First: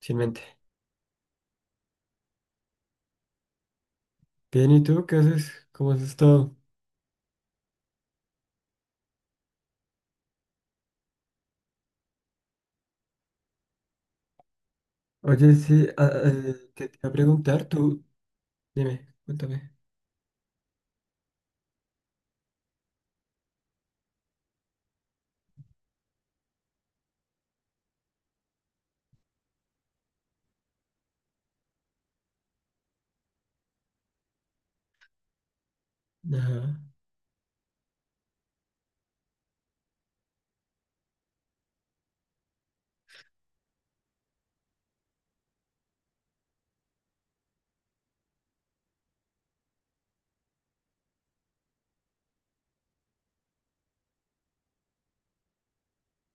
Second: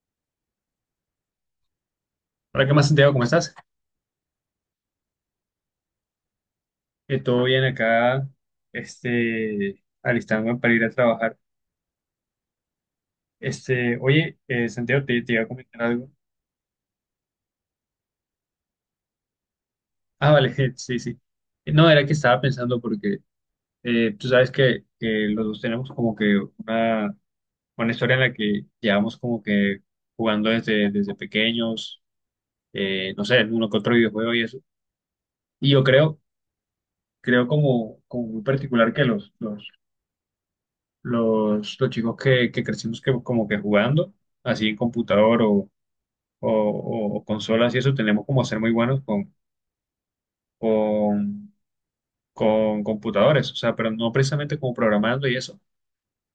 Sin mente. Hola, ¿qué más, Santiago? ¿Cómo estás? Bien, ¿y tú qué haces? ¿Cómo has estado? Todo bien acá, alistándome para ir a trabajar. Este, oye, Santiago, te iba a Oye, comentar sí, algo. ah, te iba a preguntar, tú, dime, cuéntame. Ah, vale, sí, sí. No, era que estaba pensando porque tú sabes que los dos tenemos como que una historia en la que llevamos como que jugando desde pequeños, no sé, uno que otro videojuego y eso. Y yo creo, Ajá. creo como, como muy particular que los chicos que crecimos que, como que jugando, así en computador o, o consolas y eso, tenemos como ser muy buenos con, con computadores, o sea, pero no precisamente como programando y eso,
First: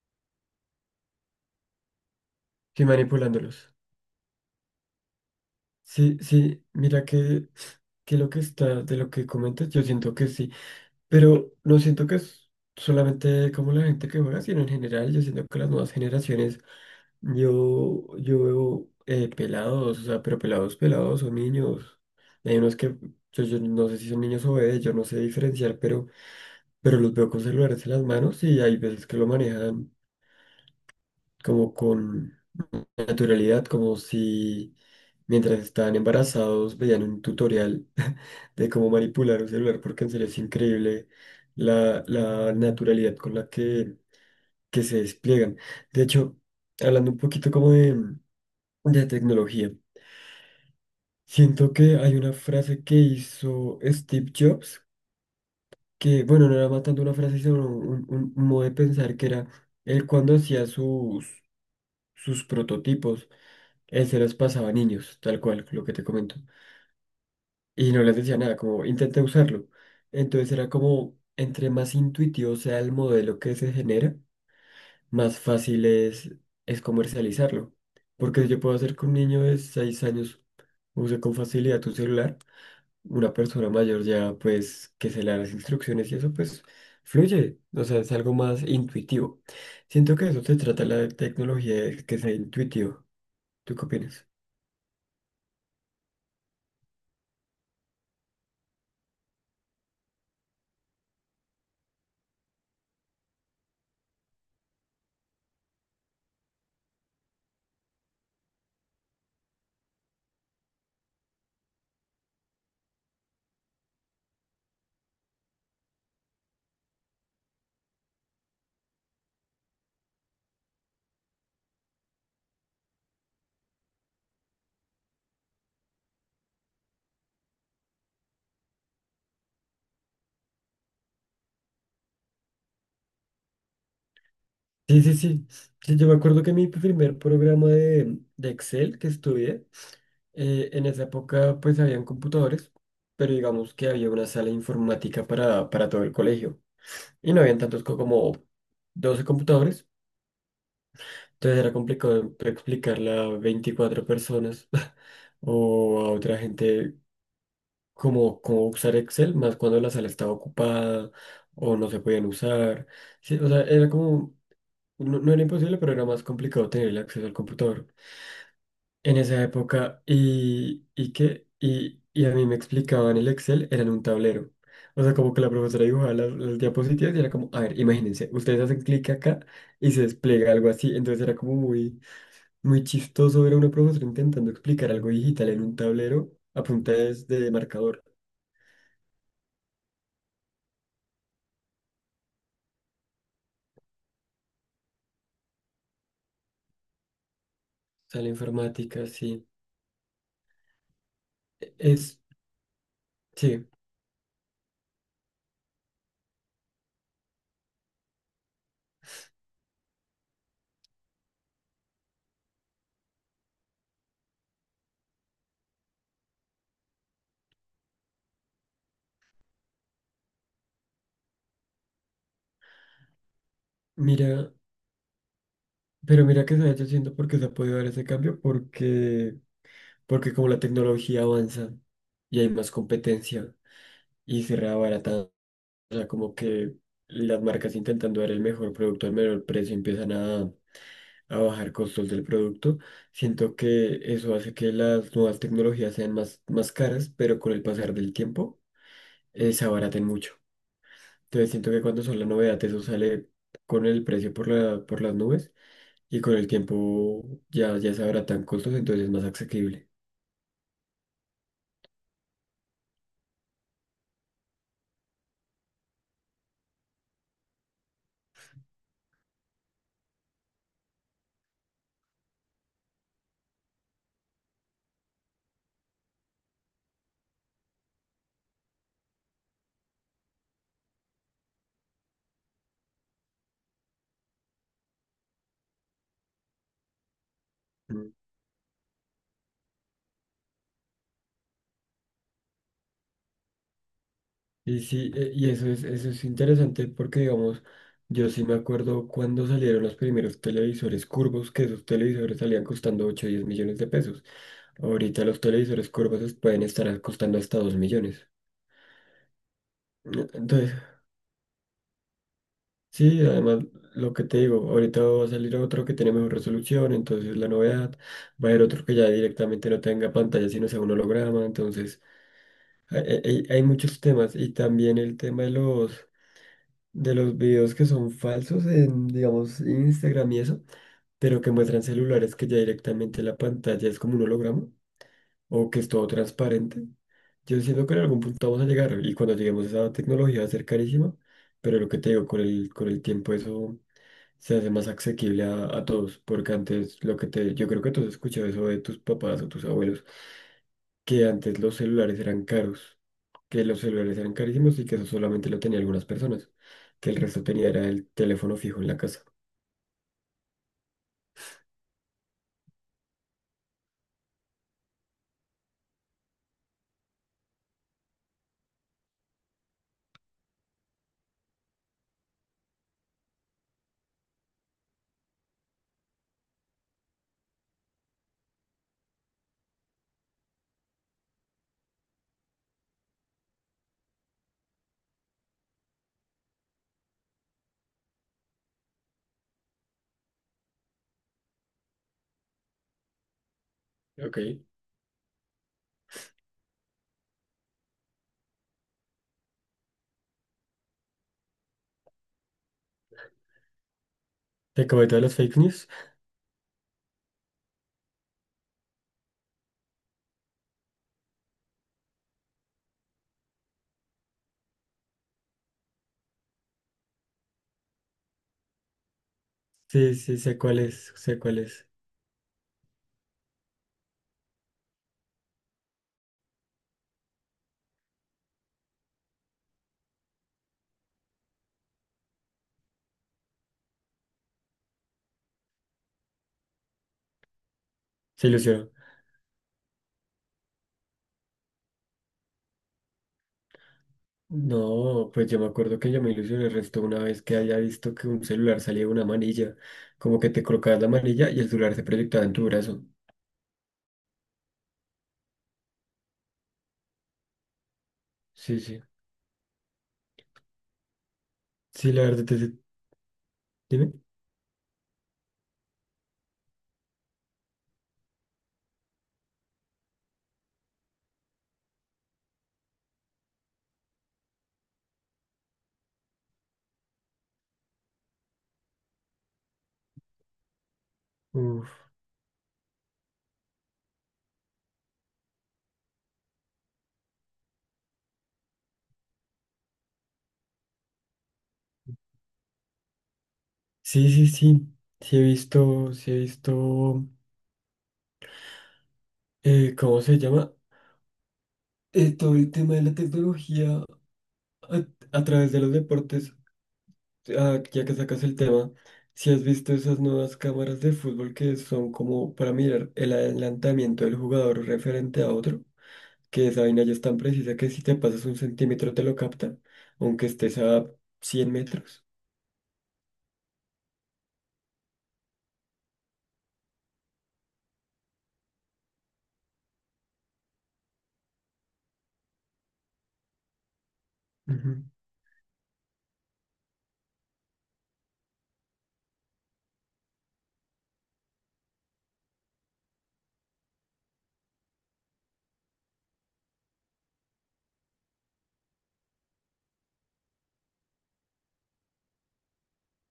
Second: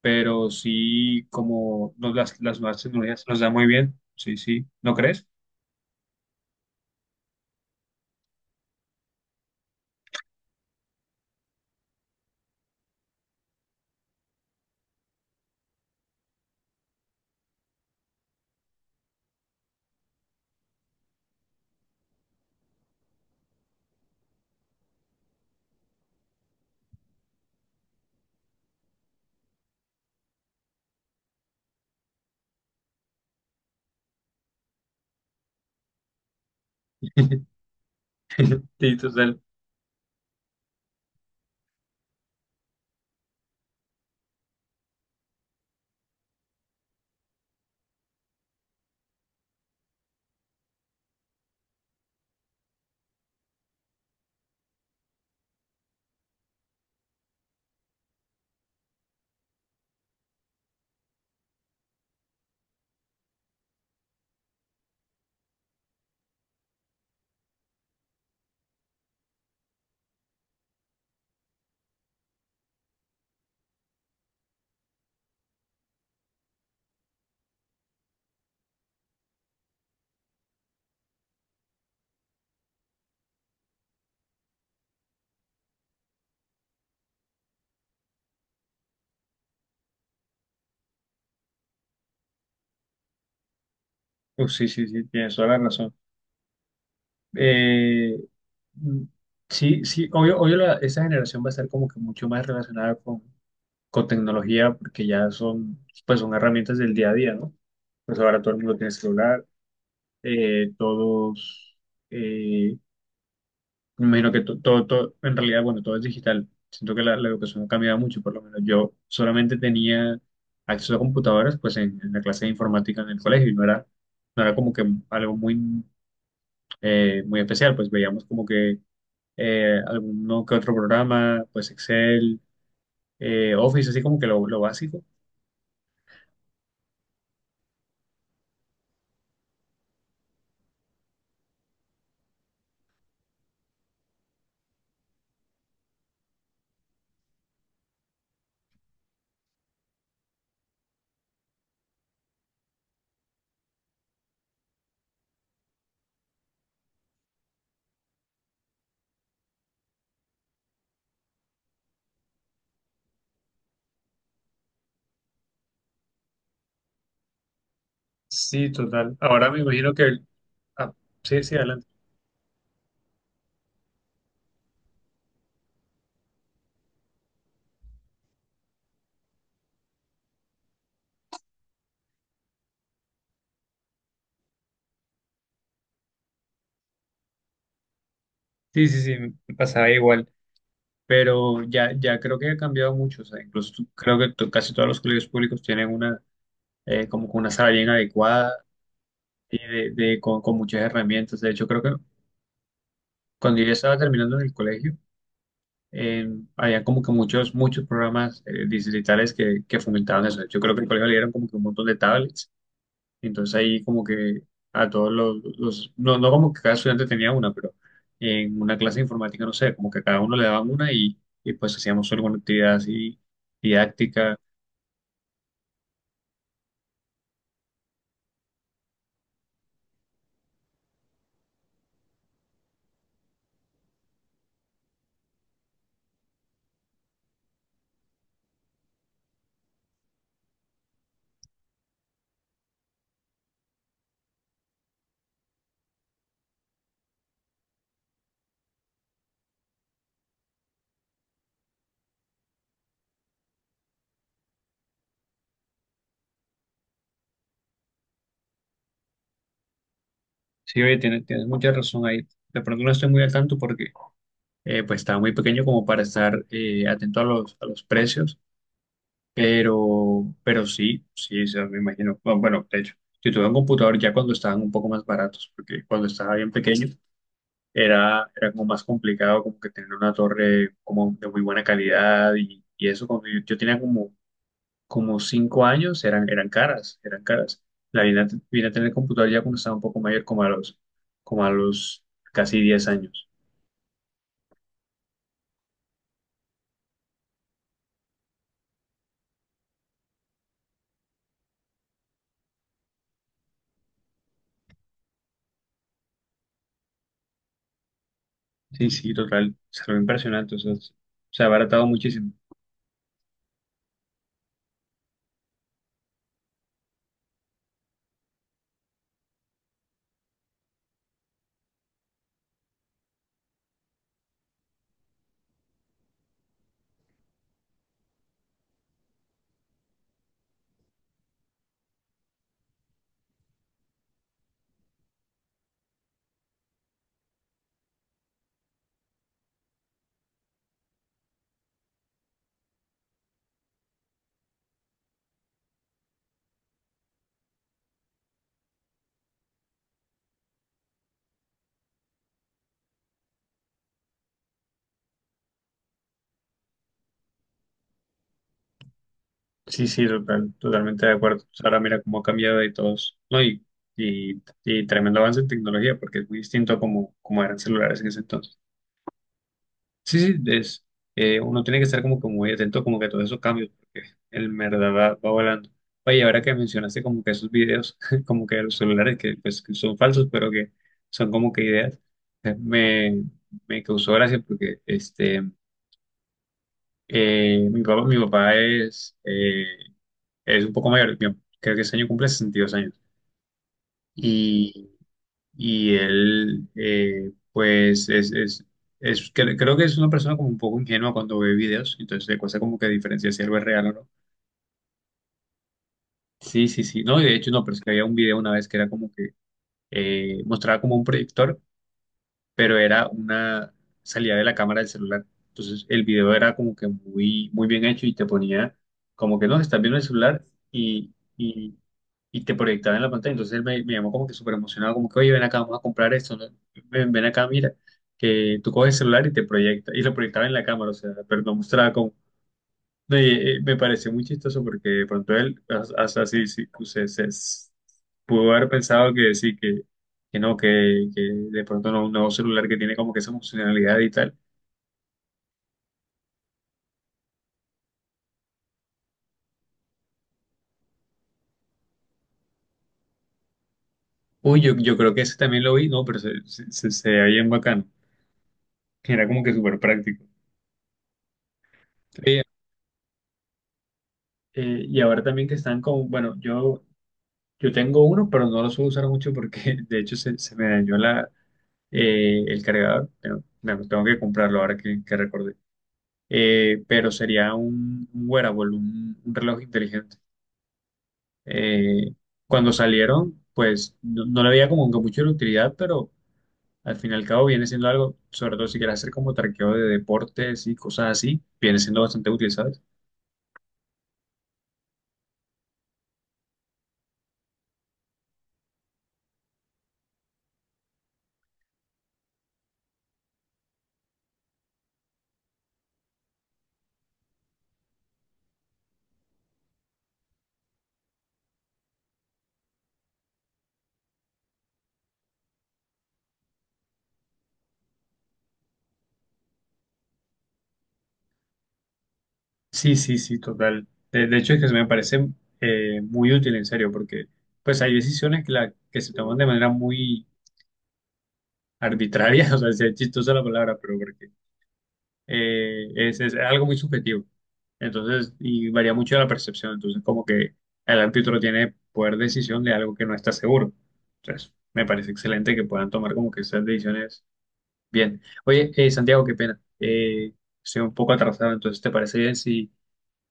pero sí como nos, las nuevas Sí, tecnologías nos dan muy manipulándolos. bien, sí, sí, ¿no crees? Sí, sí, mira que lo que está, de lo que comentas, yo siento que sí, pero no siento que es solamente como la gente que juega, sino en general, yo siento que las nuevas generaciones, yo veo pelados, o sea, pero pelados, pelados son niños. Hay unos que, yo no sé si son niños o bebés, yo no sé diferenciar, pero los veo con celulares en las manos y hay veces que lo manejan como con naturalidad, como si mientras estaban embarazados veían un tutorial de cómo Sí, total. manipular un celular, porque en serio es increíble la, la naturalidad con la que se despliegan. De hecho, hablando un poquito como de tecnología, siento que hay una frase que hizo Steve Jobs que, bueno, no era matando una frase, sino un, un modo de pensar que era, él cuando hacía sus, sus prototipos, él se los pasaba a niños, tal cual, lo que te comento, y no les decía nada, como intenta usarlo. Entonces era como, entre más intuitivo sea el modelo que se genera, más fácil es comercializarlo. Porque si yo puedo hacer que un niño de 6 años use con facilidad un celular, una persona mayor ya, pues, que se le da las instrucciones y eso, pues, fluye. O sea, es algo más intuitivo. Siento que eso se trata la tecnología, de que sea intuitivo. ¿Tú qué opinas? Pues sí, sí, sí, tienes toda la razón. Eh, mm, sí, sí, obvio, obvio la- esa generación va a estar como que mucho más relacionada con tecnología, porque ya son, pues son herramientas del día a día, ¿no? Pues ahora todo el mundo tiene celular, todos, eh, me imagino que to- todo, todo, en realidad, bueno, todo es digital. Siento que la educación ha cambiado mucho, por lo menos yo solamente tenía acceso a computadoras, pues en la clase de informática en el colegio, y no era, no era como que algo muy, muy especial, pues veíamos como que alguno que otro programa, pues Excel, Office, así como que lo Sí, básico. sí, sí. Sí, yo me acuerdo que mi primer programa de Excel que estudié, en esa época, pues, habían computadores, pero digamos que había una sala informática para todo el colegio. Y no habían tantos como 12 computadores. Entonces era complicado explicarle a 24 personas o a otra gente cómo, cómo usar Excel, más cuando la sala estaba ocupada o no se podían usar. Sí, o sea, era como, no, no era imposible, pero era más complicado tener el acceso al computador Sí, total. en esa Ahora me imagino que época. el- ah, Y sí, que, sí, adelante. Y a mí me explicaban el Excel, era en un tablero. O sea, como que la profesora dibujaba las diapositivas y era como, a ver, imagínense, ustedes hacen clic acá y se despliega algo así. Entonces era como muy muy chistoso ver a una profesora intentando explicar algo digital en un tablero a punta de marcador. O Sí, sí, sí, me pasaba igual, pero ya, ya creo que ha cambiado mucho. O sea, incluso tú- creo que to- casi todos los colegios públicos tienen una, como que una sala bien sea, la adecuada informática, sí. y de- con muchas herramientas. De hecho, E- creo que Es, cuando sí, yo estaba terminando en el colegio, en- había como que muchos, muchos programas distritales que fomentaban eso. Yo creo que el colegio le dieron como que un montón de tablets. Entonces ahí como que a todos los- no, no como que cada estudiante tenía una, pero en una clase de informática, no sé, como que cada uno le daban una y pues hacíamos alguna actividad así didáctica. mira, pero mira que se ha hecho haciendo porque se ha podido dar ese cambio, porque, porque como la tecnología avanza y hay más competencia y se reabarata. O sea, como que las marcas intentando dar el mejor producto al menor precio empiezan a bajar costos del producto. Siento que eso hace que las nuevas tecnologías sean más, más caras, pero con el pasar del tiempo se abaraten mucho. Entonces siento que cuando son la novedad, eso sale con el precio por la, por las nubes y con el tiempo ya, ya se abaratan costos, entonces es más asequible. Sí, oye, tienes, tienes mucha razón ahí. De pronto no estoy muy al tanto porque pues estaba muy pequeño como para estar atento a los precios, pero sí, sí, o sea, me imagino. Bueno, bueno, de hecho, yo tuve un computador ya cuando estaban un poco más baratos, porque cuando estaba bien pequeño era, era como más complicado como que tener una torre como de muy buena calidad y eso cuando yo tenía como, como 5 años eran, eran caras, eran caras. La vine a, te- vine a tener computador ya cuando estaba un poco mayor, como a los casi 10 años. Y sí, y eso es interesante porque, digamos, yo sí me acuerdo cuando salieron los primeros televisores curvos, que esos televisores salían costando 8 o 10 millones de pesos. Ahorita los televisores curvos pueden estar costando hasta 2 millones. Sí, sí, total, se lo Eh, impresionante, o sea, Entonces, se se ha abaratado muchísimo. sí, además, lo que te digo, ahorita va a salir otro que tiene mejor resolución, entonces la novedad, va a haber otro que ya directamente no tenga pantalla, sino sea un holograma, entonces hay, hay muchos temas y también el tema de los, de los videos que son falsos en, digamos, Instagram y eso, pero que muestran celulares que ya directamente la pantalla es como un holograma o que es todo transparente. Yo siento que en algún punto vamos a llegar y cuando lleguemos a esa tecnología va a ser carísima, pero lo que te digo, con el tiempo eso se hace más asequible a todos, porque antes lo que te, yo creo que tú has escuchado eso de tus papás o tus abuelos, que antes los celulares eran caros, que los celulares eran carísimos y que eso solamente lo tenía algunas personas, que el resto tenía era el teléfono fijo en la casa. Sí, sí, total, totalmente de acuerdo. O sea, ahora mira cómo ha cambiado y todos, ¿no? Y tremendo avance en tecnología, porque es muy distinto a como, como eran celulares en ese entonces. Sí, sí, es, uno tiene que estar como que muy atento como que a todos esos cambios, porque el verdad va, va volando. Oye, ahora que mencionaste como que esos videos, como que de los celulares que, pues, que son falsos, pero que son como que ideas, me, me causó gracia porque mi papá es un poco mayor, yo creo que ese año cumple 62 años. Ok. Y y él, pues, es- cre- creo que es una persona como un poco ingenua cuando ve videos, entonces le cuesta como que diferenciar si algo es real o no. ¿Te comento de las fake news? Sí, sí, sí, no, y de hecho no, pero es que había un video una vez que era como que mostraba como un proyector pero era una salida de la cámara del celular. Entonces el video era como que muy, muy bien hecho y te ponía como que no, estás viendo el Sí, sí, celular sé cuál y, es, sé cuál y, es. y te proyectaba en la pantalla. Entonces él me, me llamó como que súper emocionado, como que, oye, ven acá, vamos a comprar esto, ¿no? Ven, ven acá, mira, que tú coges el celular y te proyecta, y lo proyectaba en la cámara, o sea, pero no mostraba como no, y, me pareció muy chistoso porque de pronto él, hasta sí, sí, se- s- Se pudo haber ilusionó. pensado que sí, que no, que de pronto no, un nuevo celular que tiene como que esa funcionalidad y tal. No, pues yo me acuerdo que yo me ilusioné el resto una vez que haya visto que un celular salía de una manilla, como que te colocabas la manilla y el celular se proyectaba en tu brazo. Uy, yo creo que ese también lo vi, no, pero se veía bien bacano. Sí, sí. Era como que súper práctico. Sí, la Oye, verdad, dime. Y ahora también que están con, bueno, yo tengo uno, pero no lo suelo usar mucho porque de hecho se, se me dañó la, el cargador. Pero, bueno, tengo que comprarlo ahora que recordé. Pero sería un wearable, un reloj inteligente. Uf. Eh, Cuando salieron, pues no, no le veía como que mucho de utilidad, pero al fin y al cabo viene siendo algo, sobre todo si quieres hacer como traqueo de deportes y cosas así, viene siendo bastante útil, ¿sabes? Sí, sí, sí. Sí he visto, ¿cómo se llama? Todo el tema de la tecnología. A, a través de los deportes, ah, ya que sacas el tema, si has visto esas nuevas cámaras de fútbol que son como para mirar el adelantamiento del jugador referente a otro, que esa vaina ya es tan precisa que si te pasas un centímetro te lo capta, aunque estés a 100 metros. Sí, sí, sí, total. De hecho, es que se me parece muy útil, en serio, porque pues hay decisiones que, la, que se toman de manera muy arbitraria, o sea, es chistosa la palabra, pero porque Ujú. Es algo muy subjetivo. Entonces, y varía mucho de la percepción. Entonces, como que el árbitro tiene poder de decisión de algo que no está seguro. Entonces, me parece excelente que puedan tomar como que esas decisiones bien. Oye, Santiago, qué pena. Estoy un poco atrasado, entonces, ¿te parece bien si,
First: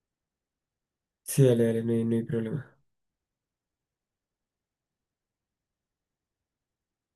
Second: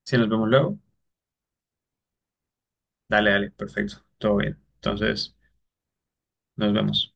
si nos vemos luego? Sí, dale, dale, no hay, no hay problema. Dale, dale, perfecto, todo bien. Entonces, nos vemos.